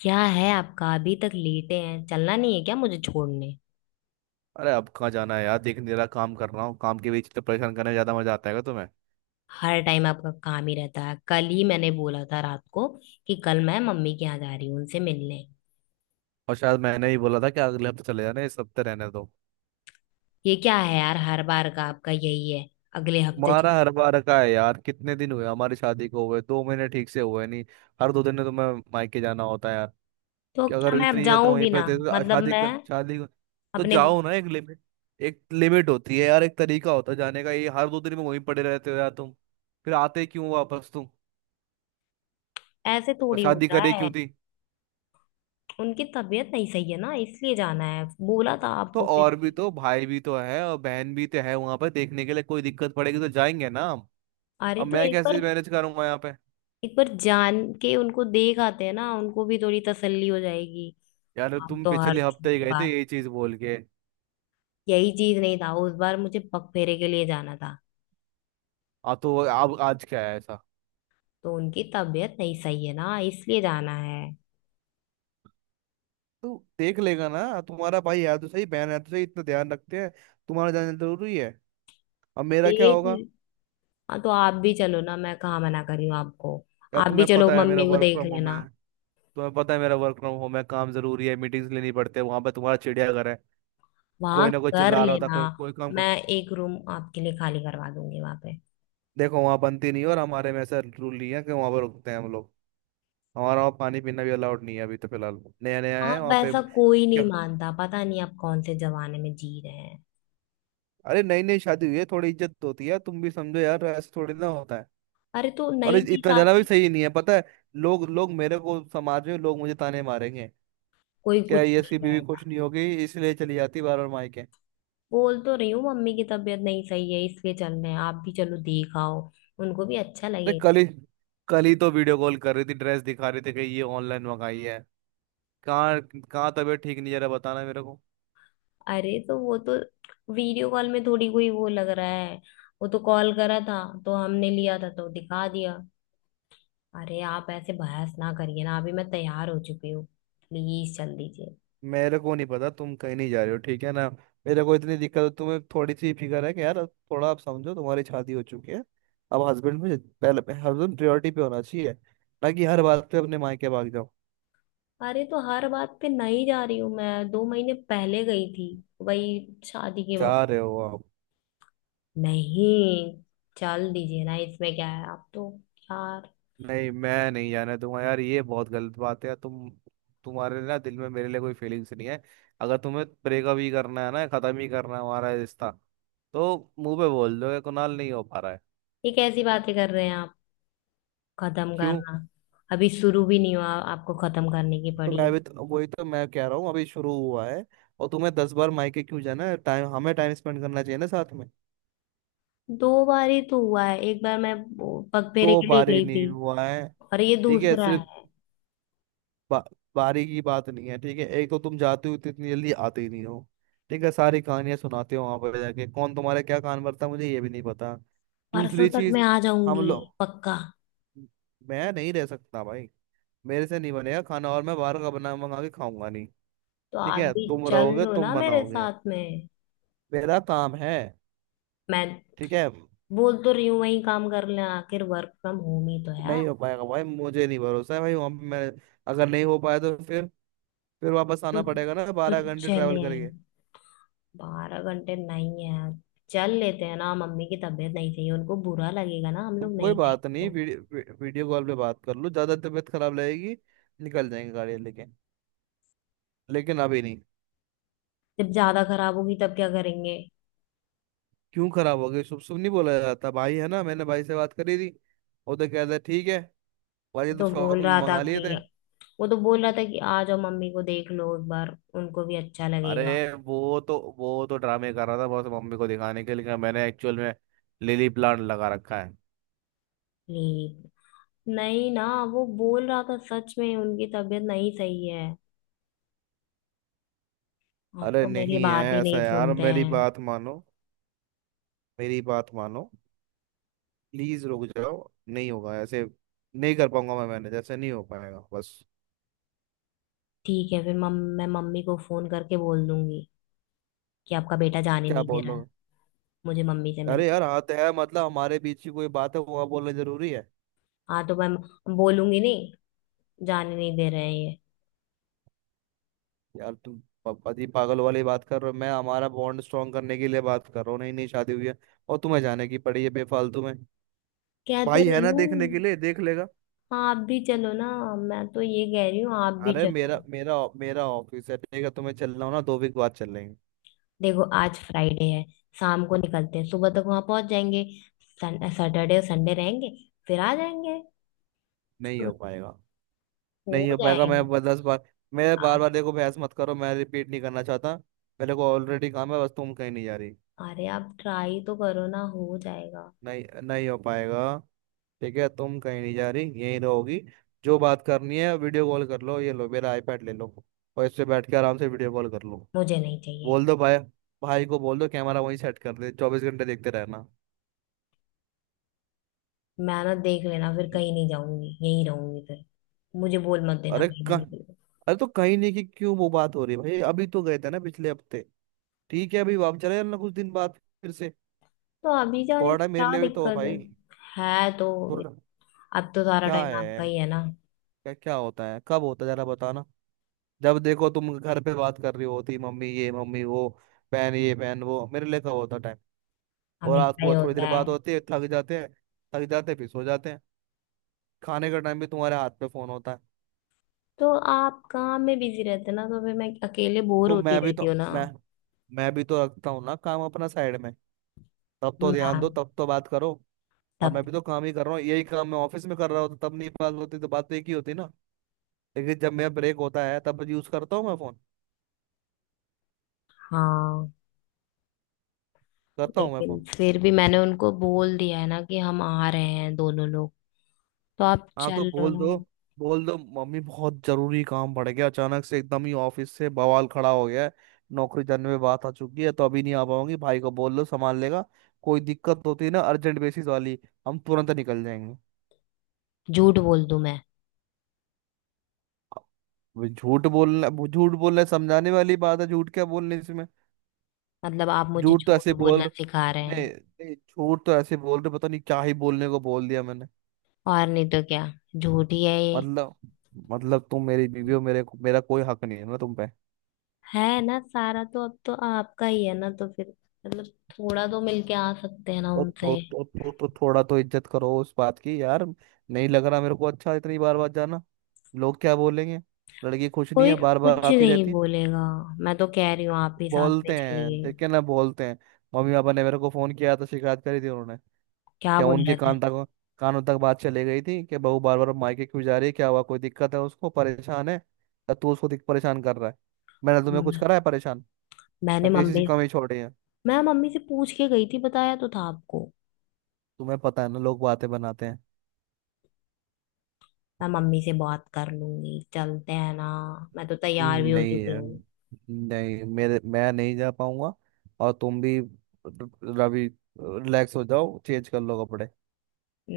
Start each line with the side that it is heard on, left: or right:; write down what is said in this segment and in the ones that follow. left: क्या है आपका? अभी तक लेटे हैं, चलना नहीं है क्या? मुझे छोड़ने।
right: अरे अब कहाँ जाना है यार। देख नहीं रहा काम कर रहा हूँ। काम के बीच तो परेशान करने में ज्यादा मजा आता है तुम्हें।
left: हर टाइम आपका काम ही रहता है। कल ही मैंने बोला था रात को कि कल मैं मम्मी के यहाँ जा रही हूँ उनसे मिलने।
right: और शायद मैंने ही बोला था कि अगले हफ्ते चले जाना, इस हफ्ते रहने दो।
left: ये क्या है यार, हर बार का आपका यही है। अगले हफ्ते
right: तुम्हारा हर बार का है यार। कितने दिन हुए हमारी शादी को? हुए 2 महीने ठीक से हुए नहीं। हर दो दिन में तुम्हें मायके जाना होता है यार।
left: तो
right: कि अगर
left: क्या मैं अब
right: इतनी ज्यादा
left: जाऊं
right: वहीं
left: भी
right: पर
left: ना,
right: तो
left: मतलब मैं
right: तो
left: अपने।
right: जाओ ना। एक लिमिट होती है यार। एक तरीका होता है जाने का। ये हर दो दिन में वहीं पड़े रहते हो यार तुम। फिर आते क्यों वापस तुम?
left: ऐसे
right: और
left: थोड़ी
right: शादी
left: होता
right: करे
left: है।
right: क्यों थी?
left: उनकी तबीयत नहीं सही है ना, इसलिए जाना है। बोला था
right: तो
left: आपको फिर
right: और भी
left: भी।
right: तो भाई भी तो है और बहन भी तो है वहां पर देखने के लिए। कोई दिक्कत पड़ेगी तो जाएंगे ना हम।
left: अरे
right: अब
left: तो
right: मैं
left: एक बार,
right: कैसे मैनेज करूंगा यहाँ पे।
left: एक बार जान के उनको देख आते हैं ना, उनको भी थोड़ी तसल्ली हो जाएगी।
right: यार
left: आप
right: तुम
left: तो हर
right: पिछले हफ्ते ही
left: छोटी
right: गए थे
left: बात।
right: यही चीज बोल के।
left: यही चीज नहीं था, उस बार मुझे पगफेरे के लिए जाना था।
right: अब आज क्या है ऐसा?
left: तो उनकी तबीयत नहीं सही है ना, इसलिए जाना है।
right: तो देख लेगा ना। तुम्हारा भाई है तो सही, बहन है तो सही, इतना ध्यान रखते हैं। तुम्हारा जाना जरूरी है। अब मेरा क्या
left: ठीक
right: होगा?
left: है। हाँ, तो आप भी चलो ना, मैं कहाँ मना कर रही हूँ आपको।
right: यार
left: आप भी
right: तुम्हें
left: चलो,
right: पता है मेरा
left: मम्मी को
right: वर्क
left: देख
right: फ्रॉम होम है।
left: लेना।
right: तुम्हें पता है मेरा वर्क फ्रॉम होम है, काम जरूरी है, मीटिंग्स लेनी पड़ते हैं। वहां पे तुम्हारा चिड़ियाघर है। कोई
left: वहां
right: ना कोई
left: कर
right: चिल्ला रहा होता,
left: लेना।
right: कोई कोई काम कर।
left: मैं एक रूम आपके लिए खाली करवा दूंगी वहां पे।
right: देखो वहां बनती नहीं है, और हमारे में ऐसा रूल नहीं है कि वहां पर रुकते हैं हम लोग। हमारा वहाँ पानी पीना भी अलाउड नहीं है, अभी तो फिलहाल नया नया है
left: आप,
right: वहाँ पे।
left: ऐसा कोई नहीं
right: क्या?
left: मानता, पता नहीं आप कौन से जमाने में जी रहे हैं।
right: अरे नई नई शादी हुई है, थोड़ी इज्जत तो होती है यार, तुम भी समझो यार, ऐसे थोड़ी ना होता है।
left: अरे तो
right: और
left: नई नई
right: इतना ज्यादा भी
left: शादी।
right: सही नहीं है, पता है। लोग लोग मेरे को समाज में लोग मुझे ताने मारेंगे।
left: कोई
right: क्या
left: कुछ
right: ये
left: नहीं
right: इसकी बीवी
left: कहेगा।
right: खुश नहीं होगी इसलिए चली जाती बार बार मायके।
left: बोल तो रही हूँ मम्मी की तबीयत नहीं सही है, इसलिए चल रहे हैं। आप भी चलो, देखाओ, उनको भी अच्छा
right: अरे
left: लगे।
right: कल ही, तो वीडियो कॉल कर रही थी, ड्रेस दिखा रही थी कि ये ऑनलाइन मंगाई है। कहाँ? कहाँ तबीयत ठीक नहीं, जरा बताना मेरे को।
left: अरे तो वो तो, वीडियो कॉल में थोड़ी कोई वो लग रहा है। वो तो कॉल करा था, तो हमने लिया था तो दिखा दिया। अरे आप ऐसे बहस ना करिए ना, अभी मैं तैयार हो चुकी हूँ। प्लीज चल दीजिए।
right: मेरे को नहीं पता, तुम कहीं नहीं जा रहे हो, ठीक है ना। मेरे को इतनी दिक्कत है, तुम्हें थोड़ी सी फिक्र है कि यार अब थोड़ा आप समझो, तुम्हारी शादी हो चुकी है। अब हस्बैंड में पहले हस्बैंड प्रायोरिटी पे होना चाहिए, ना कि हर बात पे अपने मायके भाग जाओ।
left: अरे तो हर बात पे नहीं जा रही हूँ मैं, दो महीने पहले गई थी, वही शादी के
right: जा
left: वक्त।
right: रहे हो आप?
left: नहीं। चल दीजिए ना, इसमें क्या है? आप तो यार।
right: नहीं, मैं नहीं जाना दूंगा यार, ये बहुत गलत बात है यार। तुम्हारे ना दिल में मेरे लिए कोई फीलिंग्स नहीं है। अगर तुम्हें ब्रेकअप ही करना है ना, खत्म ही करना है हमारा रिश्ता, तो मुंह पे बोल दो कि कुणाल नहीं हो पा रहा है।
left: ये कैसी बातें कर रहे हैं आप? खत्म
right: क्यों?
left: करना? अभी शुरू भी नहीं हुआ, आपको खत्म करने की
right: तो
left: पड़ी
right: मैं
left: है।
right: भी तो वही तो मैं कह रहा हूँ अभी शुरू हुआ है। और तुम्हें 10 बार मायके क्यों जाना है? टाइम हमें टाइम स्पेंड करना चाहिए ना साथ में।
left: दो बार ही तो हुआ है, एक बार मैं वो पगफेरे
right: तो
left: के लिए
right: बारी
left: गई थी
right: नहीं हुआ है।
left: और ये
right: ठीक है।
left: दूसरा है।
right: बा, बारी की बात नहीं है, ठीक है। एक तो तुम जाते हो तो इतनी जल्दी आते ही नहीं हो, ठीक है। सारी कहानियां सुनाते हो वहां पर जाके, कौन तुम्हारे क्या कान भरता है, मुझे ये भी नहीं पता।
left: परसों
right: दूसरी
left: तक मैं
right: चीज,
left: आ
right: हम
left: जाऊंगी।
right: लोग
left: पक्का।
right: मैं नहीं रह सकता भाई। मेरे से नहीं बनेगा खाना, और मैं बाहर का बना मंगा के खाऊंगा नहीं।
left: तो
right: ठीक
left: आप
right: है
left: भी
right: तुम
left: चल
right: रहोगे,
left: लो
right: तुम
left: ना मेरे
right: बनाओगे,
left: साथ में।
right: मेरा काम है।
left: मैं
right: ठीक है?
left: बोल तो रही हूँ, वही काम कर लेना, आखिर वर्क फ्रॉम होम ही तो है यार।
right: नहीं हो पाएगा भाई, मुझे नहीं भरोसा है भाई वहां पे मैं। अगर नहीं हो पाया तो फिर वापस
left: तो
right: आना पड़ेगा ना
left: तो
right: 12 घंटे
left: चले
right: ट्रैवल करके।
left: आएंगे। बारह घंटे नहीं है यार। चल लेते हैं ना, मम्मी की तबीयत नहीं सही है, उनको बुरा लगेगा ना हम
right: तो
left: लोग
right: कोई
left: नहीं
right: बात
left: जाएंगे
right: नहीं,
left: तो।
right: वीडियो कॉल पे बात कर लो, ज्यादा तबीयत खराब लगेगी निकल जाएंगे गाड़ी लेके, लेकिन अभी नहीं।
left: जब ज्यादा खराब होगी तब क्या करेंगे?
right: क्यों खराब हो गई? शुभ शुभ नहीं बोला जाता भाई, है ना। मैंने भाई से बात करी थी, वो तो कहता है, ठीक है भाई, ये तो
left: तो
right: शौक
left: बोल
right: में
left: रहा था
right: मंगा लिए
left: कि,
right: थे।
left: वो तो बोल रहा था कि आ जाओ, मम्मी को देख लो एक बार, उनको भी अच्छा लगेगा।
right: अरे वो तो ड्रामे कर रहा था, बस मम्मी को दिखाने के लिए। मैंने एक्चुअल में लिली प्लांट लगा रखा है।
left: प्लीज। नहीं ना, वो बोल रहा था सच में उनकी तबीयत नहीं सही है। आप
right: अरे
left: तो मेरी
right: नहीं है
left: बात ही
right: ऐसा
left: नहीं
right: यार,
left: सुनते
right: मेरी
left: हैं।
right: बात मानो, मेरी बात मानो, प्लीज रुक जाओ। नहीं होगा ऐसे, नहीं कर पाऊंगा मैं मैनेज, ऐसे नहीं हो पाएगा बस।
left: ठीक है फिर मम मैं मम्मी को फोन करके बोल दूंगी कि आपका बेटा जाने
right: क्या
left: नहीं दे
right: बोल
left: रहा
right: रहे
left: है
right: हो?
left: मुझे मम्मी से मिल।
right: अरे यार हाथ है, मतलब हमारे बीच की कोई बात है वो बोलना जरूरी है?
left: हाँ तो मैं बोलूंगी नहीं, जाने नहीं दे रहे हैं ये।
right: यार तुम पति पागल वाली बात कर रहे हो। मैं हमारा बॉन्ड स्ट्रॉन्ग करने के लिए बात कर रहा हूँ, नहीं नहीं शादी हुई है और तुम्हें जाने की पड़ी है बेफालतू में।
left: कह तो
right: भाई है
left: रही
right: ना
left: हूँ।
right: देखने के लिए, देख लेगा।
left: हाँ, आप भी चलो ना। मैं तो ये कह रही हूँ, आप भी
right: अरे
left: चलो।
right: मेरा मेरा मेरा ऑफिस है, ठीक है? तुम्हें चलना हो ना 2 वीक बाद चल लेंगे।
left: देखो आज फ्राइडे है, शाम को निकलते हैं, सुबह तक वहां पहुंच जाएंगे। सैटरडे और संडे रहेंगे, फिर आ जाएंगे।
right: नहीं हो पाएगा।
left: हो
right: नहीं हो पाएगा। मैं
left: जाएगा।
right: 10 बार, मेरे बार
left: आप,
right: बार देखो, बहस मत करो, मैं रिपीट नहीं करना चाहता। मेरे को ऑलरेडी काम है, बस तुम कहीं नहीं जा रही।
left: अरे आप ट्राई तो करो ना, हो जाएगा।
right: नहीं, नहीं हो पाएगा। ठीक है, तुम कहीं नहीं जा रही, यहीं रहोगी। जो बात करनी है वीडियो कॉल कर लो, ये लो मेरा आईपैड ले लो और इससे बैठ के आराम से वीडियो कॉल कर लो।
left: मुझे नहीं चाहिए।
right: बोल दो भाई, भाई को बोल दो कैमरा वहीं सेट कर दे, 24 घंटे देखते रहना।
left: मैं ना देख लेना, फिर कहीं नहीं जाऊंगी, यहीं रहूंगी फिर। मुझे बोल मत देना
right: अरे
left: कहीं
right: कह
left: जाने के लिए।
right: अरे तो कहीं नहीं, कि क्यों वो बात हो रही है भाई, अभी तो गए थे ना पिछले हफ्ते। ठीक है, अभी वापस चले जाना कुछ दिन बाद फिर से।
left: तो अभी जाने
right: थोड़ा
left: में
right: टाइम
left: क्या
right: मेरे लिए भी तो हो
left: दिक्कत है?
right: भाई।
left: है तो।
right: पुरना
left: अब तो सारा
right: क्या
left: टाइम
right: है?
left: आपका ही है ना।
right: क्या क्या होता है, कब होता है, जरा बताना? जब देखो तुम घर पे बात कर रही होती, मम्मी ये मम्मी वो, पहन ये पहन वो, मेरे लिए कब होता टाइम? और रात
left: हमेशा ही
right: को थोड़ी
left: होता
right: देर
left: है।
right: बात होती है, थक जाते हैं, थक जाते हैं फिर सो जाते हैं। खाने का टाइम भी तुम्हारे हाथ पे फोन होता है।
left: तो आप काम में बिजी रहते ना, तो फिर मैं अकेले बोर
right: तो
left: होती
right: मैं भी
left: रहती
right: तो
left: हूँ ना।
right: मैं मैं भी तो रखता हूँ ना काम अपना साइड में। तब तो ध्यान दो,
left: मैं,
right: तब तो बात करो। और
left: तब।
right: मैं भी तो काम ही कर रहा हूँ, यही काम मैं ऑफिस में कर रहा होता तब नहीं बात होती, तो बात तो एक ही होती ना। लेकिन जब मेरा ब्रेक होता है तब यूज करता हूँ मैं फोन,
left: हाँ।
right: करता हूँ मैं
left: लेकिन
right: फोन।
left: फिर भी मैंने उनको बोल दिया है ना कि हम आ रहे हैं दोनों लोग, तो आप
right: हाँ
left: चल
right: तो
left: लो
right: बोल दो,
left: ना।
right: बोल दो मम्मी बहुत जरूरी काम पड़ गया अचानक से, एकदम ही ऑफिस से बवाल खड़ा हो गया है, नौकरी जाने में बात आ चुकी है तो अभी नहीं आ पाऊंगी, भाई को बोल लो संभाल लेगा। कोई दिक्कत होती है ना अर्जेंट बेसिस वाली, हम तुरंत निकल जाएंगे।
left: झूठ बोल दूं मैं?
right: अब झूठ बोलना, झूठ बोलना समझाने वाली बात है, झूठ क्या बोलने इसमें।
left: मतलब आप मुझे
right: झूठ तो
left: झूठ
right: ऐसे
left: बोलना
right: बोल
left: सिखा रहे
right: नहीं
left: हैं?
right: नहीं, झूठ तो ऐसे बोल रहे, पता नहीं क्या ही बोलने को बोल दिया मैंने।
left: और नहीं तो क्या, झूठ ही है ये।
right: मतलब मतलब तुम मेरी बीवी हो, मेरे मेरा कोई हक नहीं है ना तुम पे।
left: है ना, सारा तो अब तो आपका ही है ना, तो फिर मतलब थोड़ा तो मिलके आ सकते हैं ना
right: तो तो
left: उनसे।
right: तो, तो, तो थोड़ा तो इज्जत करो उस बात की यार। नहीं लग रहा मेरे को अच्छा इतनी बार बार जाना। लोग क्या बोलेंगे? लड़की खुश नहीं
left: कोई
right: है बार बार
left: कुछ
right: आती
left: नहीं
right: रहती है।
left: बोलेगा। मैं तो कह रही हूँ आप भी साथ में
right: बोलते हैं
left: चलिए।
right: देखे ना बोलते हैं। मम्मी पापा ने मेरे को फोन किया तो शिकायत करी थी उन्होंने।
left: क्या
right: क्या
left: बोल
right: उनके
left: रहे थे?
right: कानों तक बात चली गई थी कि बहू बार बार मायके क्यों जा रही है, क्या हुआ कोई दिक्कत है उसको, परेशान है या तू उसको परेशान कर रहा है। मैंने तुम्हें कुछ
left: हम्म,
right: करा है परेशान या
left: मैंने
right: किसी से
left: मम्मी।
right: कमी छोड़ी है?
left: मैं मम्मी से पूछ के गई थी, बताया तो था आपको।
right: तुम्हें पता है ना लोग बातें बनाते हैं।
left: मैं मम्मी से बात कर लूंगी, चलते हैं ना, मैं तो तैयार भी हो
right: नहीं
left: चुकी
right: है,
left: हूँ।
right: नहीं मेरे मैं नहीं जा पाऊंगा। और तुम भी, रवि, रिलैक्स हो जाओ, चेंज कर लो कपड़े।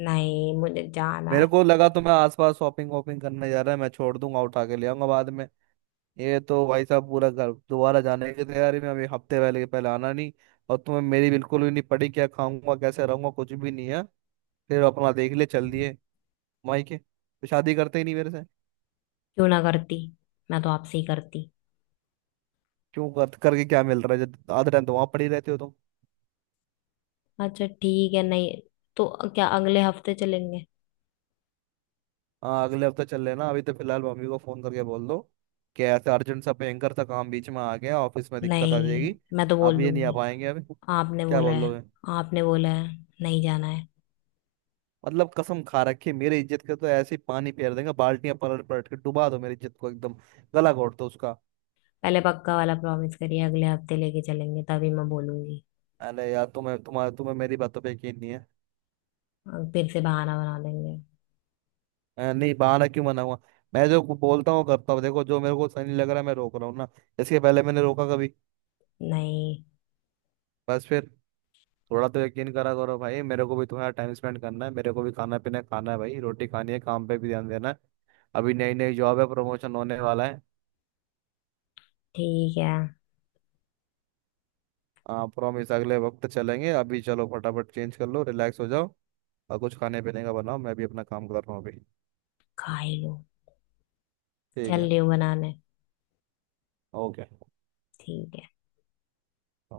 left: नहीं, मुझे जाना है।
right: मेरे को लगा तो मैं आसपास शॉपिंग वॉपिंग करने जा रहा है, मैं छोड़ दूंगा उठा के ले आऊंगा बाद में। ये तो भाई साहब पूरा घर दोबारा जाने की तैयारी में, अभी हफ्ते पहले के पहले आना नहीं। और तुम्हें मेरी बिल्कुल भी नहीं पड़ी, क्या खाऊंगा कैसे रहूंगा कुछ भी नहीं है, फिर अपना देख ले चल दिए। माई के तो शादी करते ही नहीं मेरे से।
left: क्यों ना करती, मैं तो आपसे ही करती।
right: क्यों कर करके क्या मिल रहा है जब आधे टाइम तो वहां पड़ी रहते हो तुम।
left: अच्छा ठीक है, नहीं तो क्या अगले हफ्ते चलेंगे?
right: हाँ अगले हफ्ते चल लेना, अभी तो फिलहाल मम्मी को फोन करके बोल दो कि ऐसे अर्जेंट सा भयंकर सा काम बीच में आ गया, ऑफिस में दिक्कत आ
left: नहीं,
right: जाएगी,
left: मैं तो
right: अब
left: बोल
right: ये नहीं आ
left: दूंगी
right: पाएंगे अभी।
left: आपने
right: क्या
left: बोला
right: बोल
left: है।
right: दोगे?
left: आपने बोला है नहीं जाना है।
right: मतलब कसम खा रखी है, मेरी इज्जत के तो ऐसे ही पानी फेर देंगे, बाल्टियां पलट पलट के डुबा दो मेरी इज्जत को एकदम, गला घोट दो उसका।
left: पहले पक्का वाला प्रॉमिस करिए अगले हफ्ते लेके चलेंगे, तभी मैं बोलूंगी।
right: अरे यार तुम्हें मेरी बातों पे यकीन नहीं है।
left: अब फिर से बहाना बना देंगे।
right: नहीं बहाना क्यों बनाऊंगा। मैं जो बोलता हूँ करता हूँ, देखो जो मेरे को सही नहीं लग रहा है मैं रोक रहा हूँ ना। इसके पहले मैंने रोका कभी?
left: नहीं।
right: बस फिर, थोड़ा तो यकीन करा करो भाई, मेरे को भी तुम्हारा टाइम स्पेंड करना है, मेरे को भी खाना पीना खाना है भाई, रोटी खानी है, काम पे भी ध्यान देना है, अभी नई नई जॉब है, प्रमोशन होने वाला है।
left: ठीक है।
right: प्रॉमिस अगले वक्त चलेंगे, अभी चलो फटाफट चेंज कर लो रिलैक्स हो जाओ, और कुछ खाने पीने का बनाओ, मैं भी अपना काम कर रहा हूँ अभी।
left: खा ही लो।
right: ठीक
left: चल
right: है,
left: रही हो बनाने।
right: ओके।
left: ठीक है।